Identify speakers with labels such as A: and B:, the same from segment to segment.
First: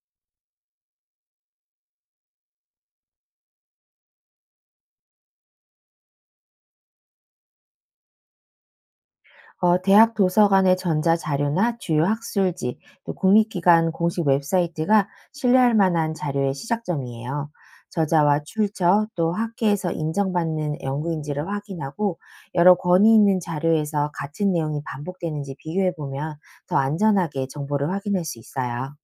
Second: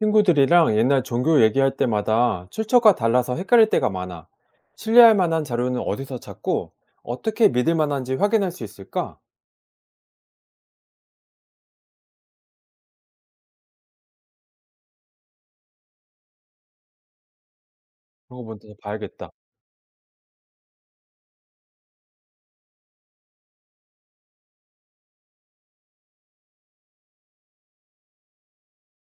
A: 친구들이랑 옛날 종교 얘기할 때마다 출처가 달라서 헷갈릴 때가 많아. 신뢰할 만한 자료는 어디서 찾고 어떻게 믿을 만한지 확인할 수 있을까?
B: 대학 도서관의 전자자료나 주요 학술지, 또 공익기관 공식 웹사이트가 신뢰할 만한 자료의 시작점이에요. 저자와
A: 그런 거 먼저
B: 출처,
A: 봐야겠다.
B: 또 학계에서 인정받는 연구인지를 확인하고 여러 권위 있는 자료에서 같은 내용이 반복되는지 비교해 보면 더 안전하게 정보를 확인할 수 있어요.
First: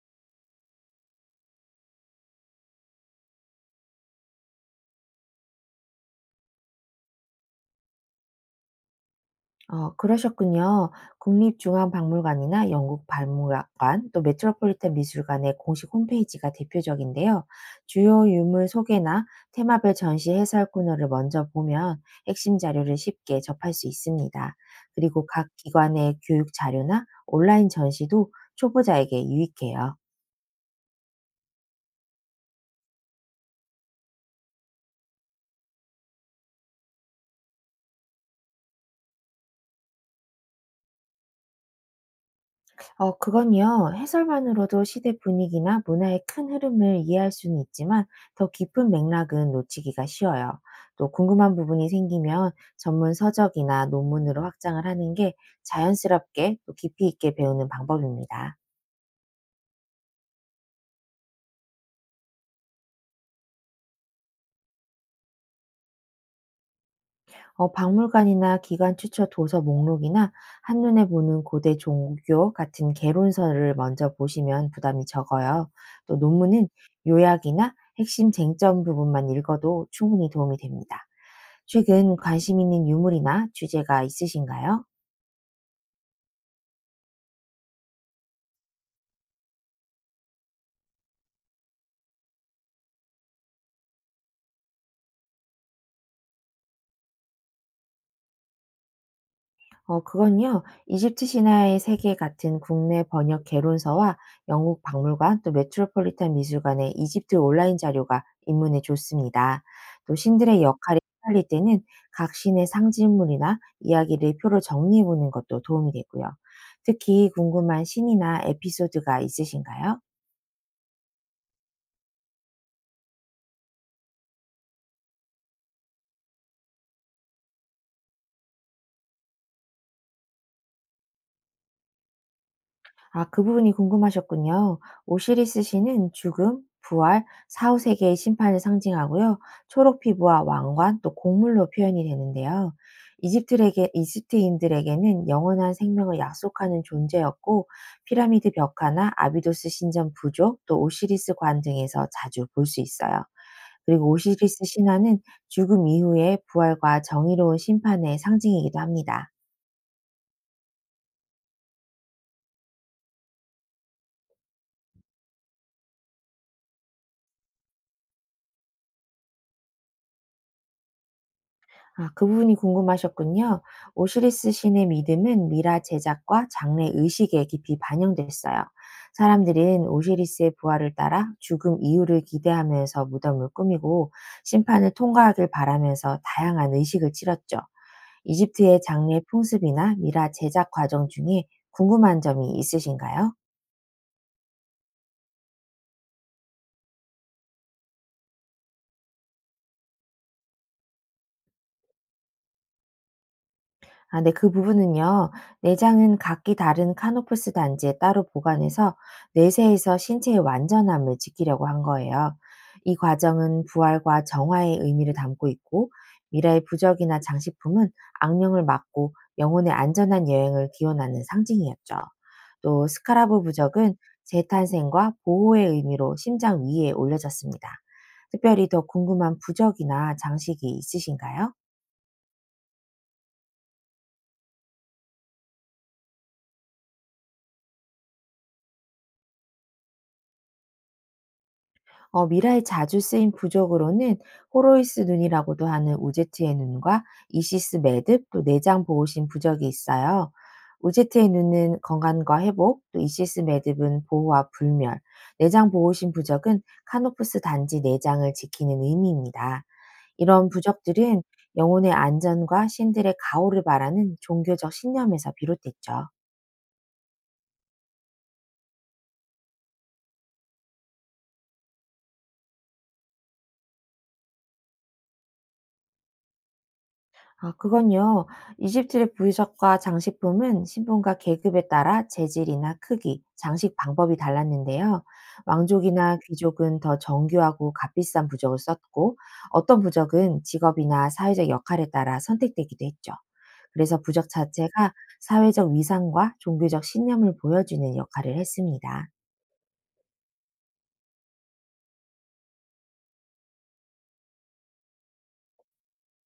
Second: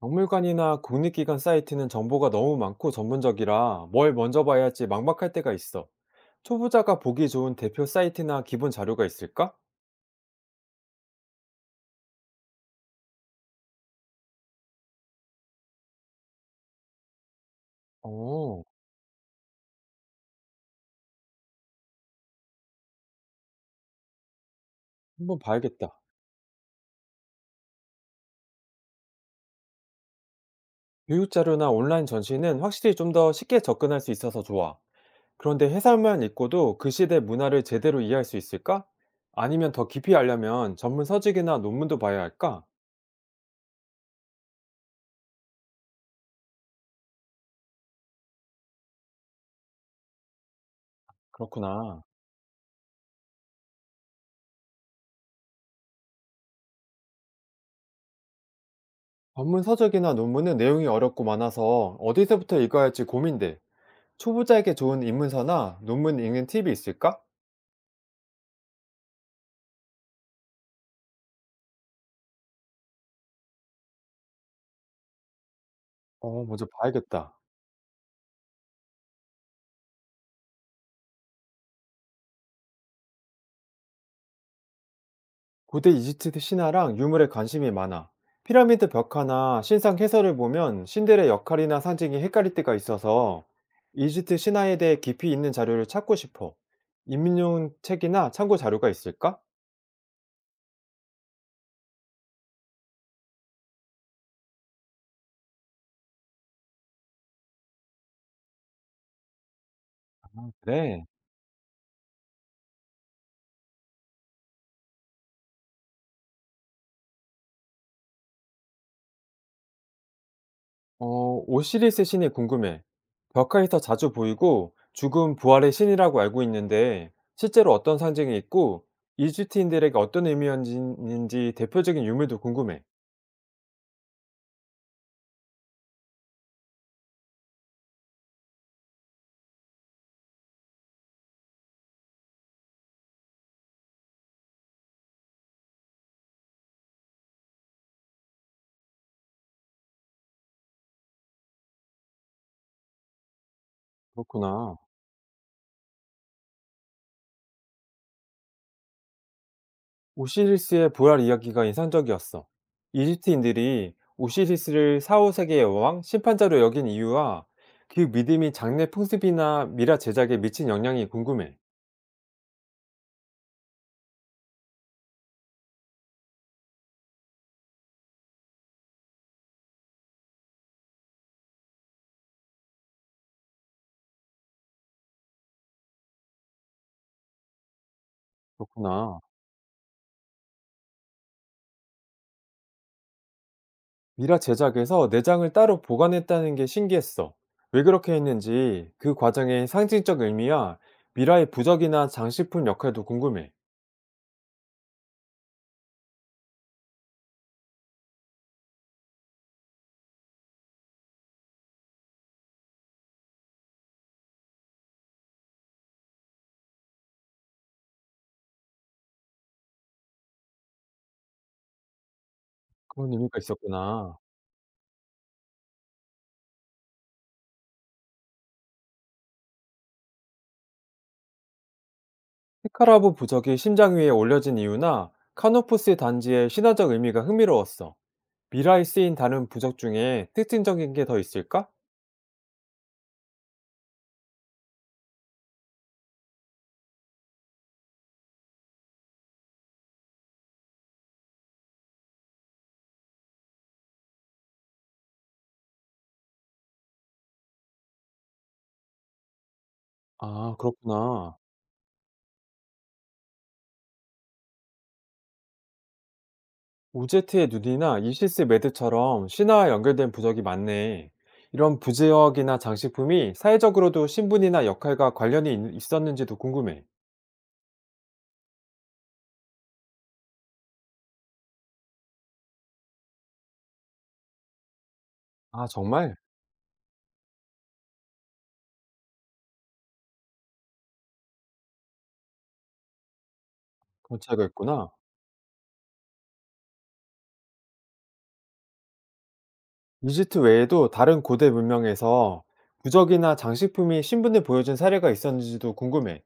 A: 박물관이나 국립기관 사이트는 정보가 너무 많고 전문적이라 뭘 먼저 봐야 할지 막막할 때가 있어. 초보자가 보기 좋은 대표 사이트나 기본 자료가 있을까?
B: 그러셨군요. 국립중앙박물관이나 영국 박물관, 또 메트로폴리탄 미술관의 공식 홈페이지가 대표적인데요. 주요
A: 어,
B: 유물 소개나 테마별 전시 해설 코너를 먼저 보면 핵심 자료를 쉽게 접할 수 있습니다. 그리고
A: 한번
B: 각
A: 봐야겠다.
B: 기관의 교육 자료나 온라인 전시도 초보자에게 유익해요.
A: 교육 자료나 온라인 전시는 확실히 좀 더 쉽게 접근할 수 있어서 좋아. 그런데 해설만 읽고도 그 시대 문화를 제대로 이해할 수 있을까? 아니면 더 깊이 알려면 전문 서적이나 논문도 봐야 할까?
B: 그건요. 해설만으로도 시대 분위기나 문화의 큰 흐름을 이해할 수는 있지만 더 깊은 맥락은 놓치기가 쉬워요. 또 궁금한 부분이
A: 그렇구나.
B: 생기면 전문 서적이나 논문으로 확장을 하는 게 자연스럽게 또 깊이 있게 배우는 방법입니다.
A: 전문 서적이나 논문은 내용이 어렵고 많아서 어디서부터 읽어야 할지 고민돼. 초보자에게 좋은 입문서나 논문 읽는 팁이 있을까?
B: 박물관이나 기관 추처 도서 목록이나 한눈에 보는 고대 종교 같은 개론서를 먼저 보시면 부담이 적어요. 또
A: 먼저
B: 논문은
A: 봐야겠다.
B: 요약이나 핵심 쟁점 부분만 읽어도 충분히 도움이 됩니다. 최근 관심 있는 유물이나 주제가 있으신가요?
A: 고대 이집트 신화랑 유물에 관심이 많아. 피라미드 벽화나 신상 해설을 보면 신들의 역할이나 상징이 헷갈릴 때가 있어서 이집트 신화에 대해 깊이 있는 자료를 찾고 싶어. 인민용 책이나 참고 자료가 있을까?
B: 그건요. 이집트 신화의 세계 같은 국내 번역 개론서와 영국 박물관 또 메트로폴리탄 미술관의 이집트 온라인 자료가 입문에 좋습니다. 또 신들의 역할이
A: 그래.
B: 헷갈릴 때는 각 신의 상징물이나 이야기를 표로 정리해 보는 것도 도움이 되고요. 특히 궁금한 신이나 에피소드가 있으신가요?
A: 어, 오시리스 신이 궁금해. 벽화에서 자주 보이고 죽음 부활의 신이라고 알고 있는데 실제로 어떤 상징이 있고 이집트인들에게 어떤 의미였는지 대표적인 유물도 궁금해.
B: 아, 그 부분이 궁금하셨군요. 오시리스 신은 죽음, 부활, 사후 세계의 심판을 상징하고요. 초록 피부와 왕관, 또 곡물로 표현이 되는데요. 이집트에게 이집트인들에게는 영원한 생명을 약속하는 존재였고 피라미드 벽화나 아비도스 신전 부조, 또 오시리스 관 등에서 자주 볼 수 있어요. 그리고 오시리스
A: 그렇구나.
B: 신화는 죽음 이후의 부활과 정의로운 심판의 상징이기도 합니다.
A: 오시리스의 보랄 이야기가 인상적이었어. 이집트인들이 오시리스를 사후 세계의 여왕, 심판자로 여긴 이유와 그 믿음이 장례 풍습이나 미라 제작에 미친 영향이 궁금해.
B: 아, 그 부분이 궁금하셨군요. 오시리스 신의 믿음은 미라 제작과 장래 의식에 깊이 반영됐어요. 사람들은 오시리스의 부활을 따라 죽음 이후를 기대하면서 무덤을 꾸미고 심판을 통과하길 바라면서 다양한 의식을 치렀죠. 이집트의 장례
A: 그렇구나.
B: 풍습이나 미라 제작 과정 중에 궁금한 점이 있으신가요?
A: 미라 제작에서 내장을 따로 보관했다는 게 신기했어. 왜 그렇게 했는지 그 과정의 상징적 의미와 미라의 부적이나 장식품 역할도 궁금해.
B: 아 네. 그 부분은요. 내장은 각기 다른 카노플스 단지에 따로 보관해서 내세에서 신체의 완전함을 지키려고 한 거예요. 이 과정은 부활과 정화의 의미를 담고 있고 미라의 부적이나 장식품은 악령을 막고 영혼의 안전한 여행을 기원하는 상징이었죠. 또
A: 그런 의미가
B: 스카라브 부적은
A: 있었구나.
B: 재탄생과 보호의 의미로 심장 위에 올려졌습니다. 특별히 더 궁금한 부적이나 장식이 있으신가요?
A: 스카라브 부적이 심장 위에 올려진 이유나 카노포스 단지의 신화적 의미가 흥미로웠어. 미라에 쓰인 다른 부적 중에 특징적인 게 더 있을까?
B: 미라에 자주 쓰인 부적으로는 호로이스 눈이라고도 하는 우제트의 눈과 이시스 매듭 또 내장 보호신 부적이 있어요. 우제트의 눈은 건강과 회복, 또 이시스 매듭은 보호와 불멸, 내장 보호신 부적은 카노프스 단지 내장을 지키는 의미입니다. 이런
A: 아,
B: 부적들은
A: 그렇구나.
B: 영혼의 안전과 신들의 가호를 바라는 종교적 신념에서 비롯됐죠.
A: 오제트의 눈이나 이시스 매드처럼 신화와 연결된 부적이 많네. 이런 부역이나 장식품이 사회적으로도 신분이나 역할과 관련이 있었는지도 궁금해.
B: 아, 그건요. 이집트의 부유석과 장식품은 신분과 계급에 따라 재질이나 크기, 장식 방법이 달랐는데요.
A: 아, 정말?
B: 왕족이나 귀족은 더 정교하고 값비싼 부적을 썼고, 어떤 부적은 직업이나 사회적 역할에 따라 선택되기도 했죠. 그래서
A: 그런
B: 부적
A: 차이가 있구나.
B: 자체가 사회적 위상과 종교적 신념을 보여주는 역할을 했습니다.
A: 이집트 외에도 다른 고대 문명에서 부적이나 장식품이 신분을 보여준 사례가 있었는지도 궁금해.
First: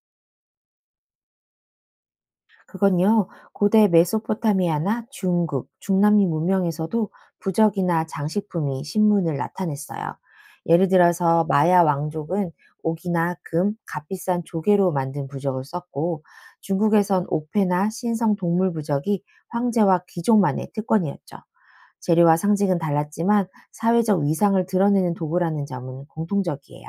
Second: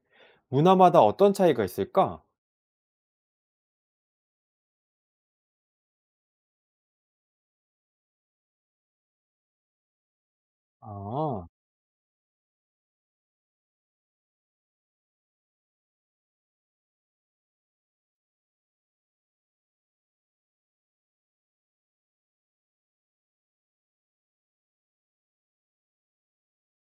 A: 문화마다 어떤 차이가 있을까?
B: 그건요, 고대 메소포타미아나 중국, 중남미 문명에서도 부적이나 장식품이 신문을 나타냈어요. 예를 들어서
A: 아.
B: 마야 왕족은 옥이나 금, 값비싼 조개로 만든 부적을 썼고, 중국에선 옥패나 신성 동물 부적이 황제와 귀족만의 특권이었죠. 재료와 상징은 달랐지만 사회적 위상을 드러내는 도구라는 점은 공통적이에요.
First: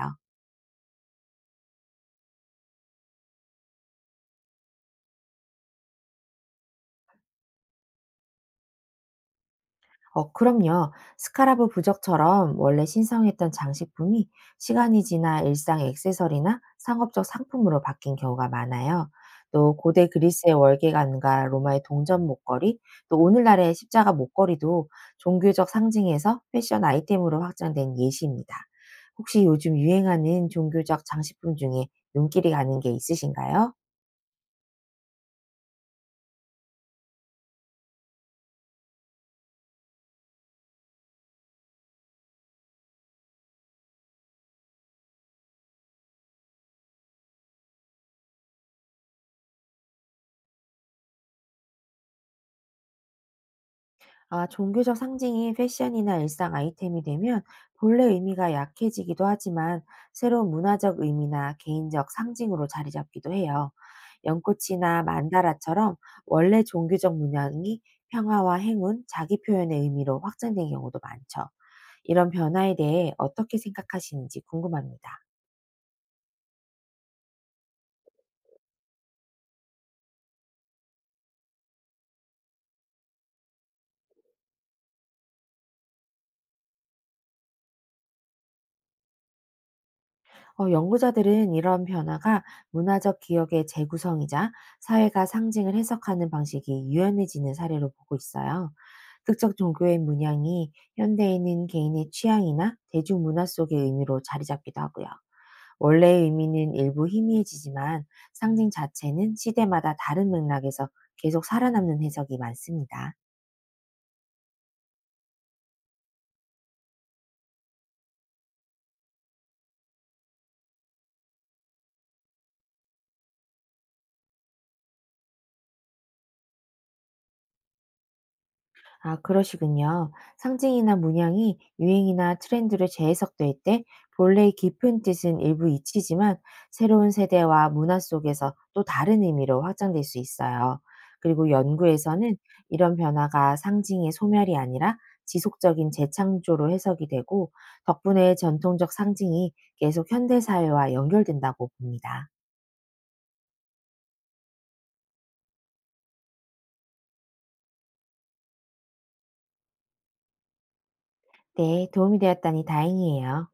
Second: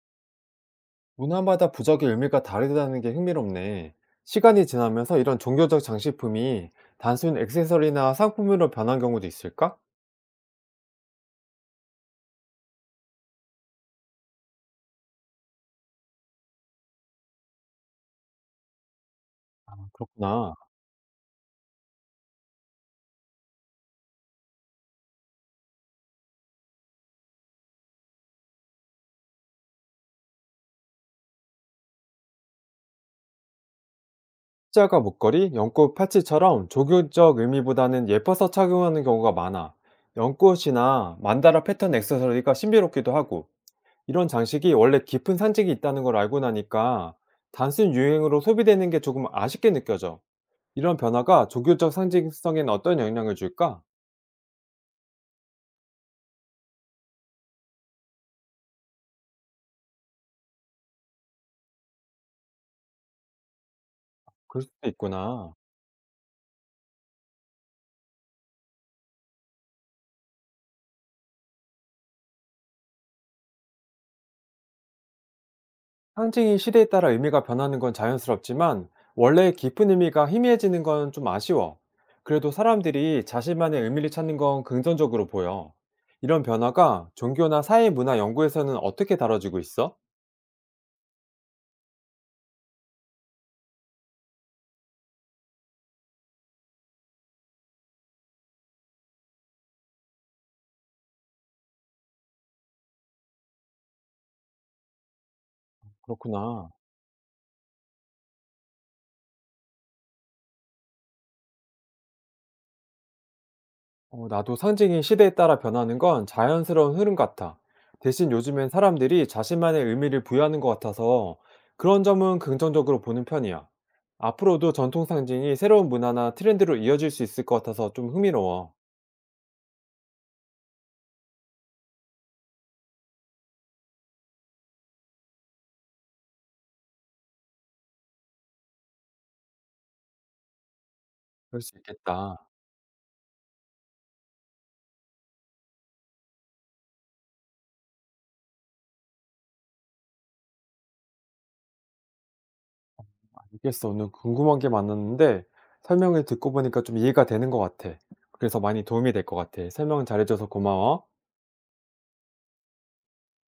A: 문화마다 부적의 의미가 다르다는 게 흥미롭네. 시간이 지나면서 이런 종교적 장식품이 단순 액세서리나 상품으로 변한 경우도 있을까?
B: 그럼요. 스카라브 부적처럼 원래 신성했던 장식품이 시간이 지나 일상 액세서리나 상업적 상품으로 바뀐 경우가 많아요. 또 고대 그리스의
A: 그렇구나.
B: 월계관과 로마의 동전 목걸이, 또 오늘날의 십자가 목걸이도 종교적 상징에서 패션 아이템으로 확장된 예시입니다. 혹시 요즘 유행하는 종교적 장식품 중에 눈길이 가는 게 있으신가요?
A: 십자가 목걸이, 연꽃 팔찌처럼 종교적 의미보다는 예뻐서 착용하는 경우가 많아. 연꽃이나 만다라 패턴 액세서리가 신비롭기도 하고, 이런 장식이 원래 깊은 산책이 있다는 걸 알고 나니까 단순 유행으로 소비되는 게 조금 아쉽게 느껴져. 이런 변화가 종교적 상징성에는 어떤 영향을 줄까?
B: 아, 종교적 상징이 패션이나 일상 아이템이 되면 본래 의미가 약해지기도 하지만 새로운 문화적 의미나 개인적 상징으로 자리 잡기도 해요.
A: 그럴 수도
B: 연꽃이나
A: 있구나.
B: 만다라처럼 원래 종교적 문양이 평화와 행운, 자기 표현의 의미로 확장된 경우도 많죠. 이런 변화에 대해 어떻게 생각하시는지 궁금합니다.
A: 상징이 시대에 따라 의미가 변하는 건 자연스럽지만 원래의 깊은 의미가 희미해지는 건 좀 아쉬워. 그래도 사람들이 자신만의 의미를 찾는 건 긍정적으로 보여. 이런 변화가 종교나 사회 문화 연구에서는 어떻게 다뤄지고 있어?
B: 연구자들은 이런 변화가 문화적 기억의 재구성이자 사회가 상징을 해석하는 방식이 유연해지는 사례로 보고 있어요. 특정 종교의 문양이 현대에는 개인의 취향이나 대중문화 속의 의미로 자리 잡기도 하고요. 원래의
A: 그렇구나.
B: 의미는 일부 희미해지지만 상징 자체는 시대마다 다른 맥락에서 계속 살아남는 해석이 많습니다.
A: 나도 상징이 시대에 따라 변하는 건 자연스러운 흐름 같아. 대신 요즘엔 사람들이 자신만의 의미를 부여하는 것 같아서 그런 점은 긍정적으로 보는 편이야. 앞으로도 전통 상징이 새로운 문화나 트렌드로 이어질 수 있을 것 같아서 좀 흥미로워.
B: 아, 그러시군요. 상징이나 문양이 유행이나 트렌드로 재해석될 때 본래의 깊은 뜻은 일부 잊히지만 새로운 세대와 문화 속에서 또 다른 의미로 확장될 수 있어요. 그리고
A: 그럴 수
B: 연구에서는
A: 있겠다.
B: 이런 변화가 상징의 소멸이 아니라 지속적인 재창조로 해석이 되고 덕분에 전통적 상징이 계속 현대사회와 연결된다고 봅니다.
A: 알겠어. 오늘 궁금한 게 많았는데 설명을 듣고 보니까 좀 이해가 되는 것 같아. 그래서 많이 도움이 될 것 같아. 설명 잘해줘서 고마워.
B: 네, 도움이 되었다니 다행이에요.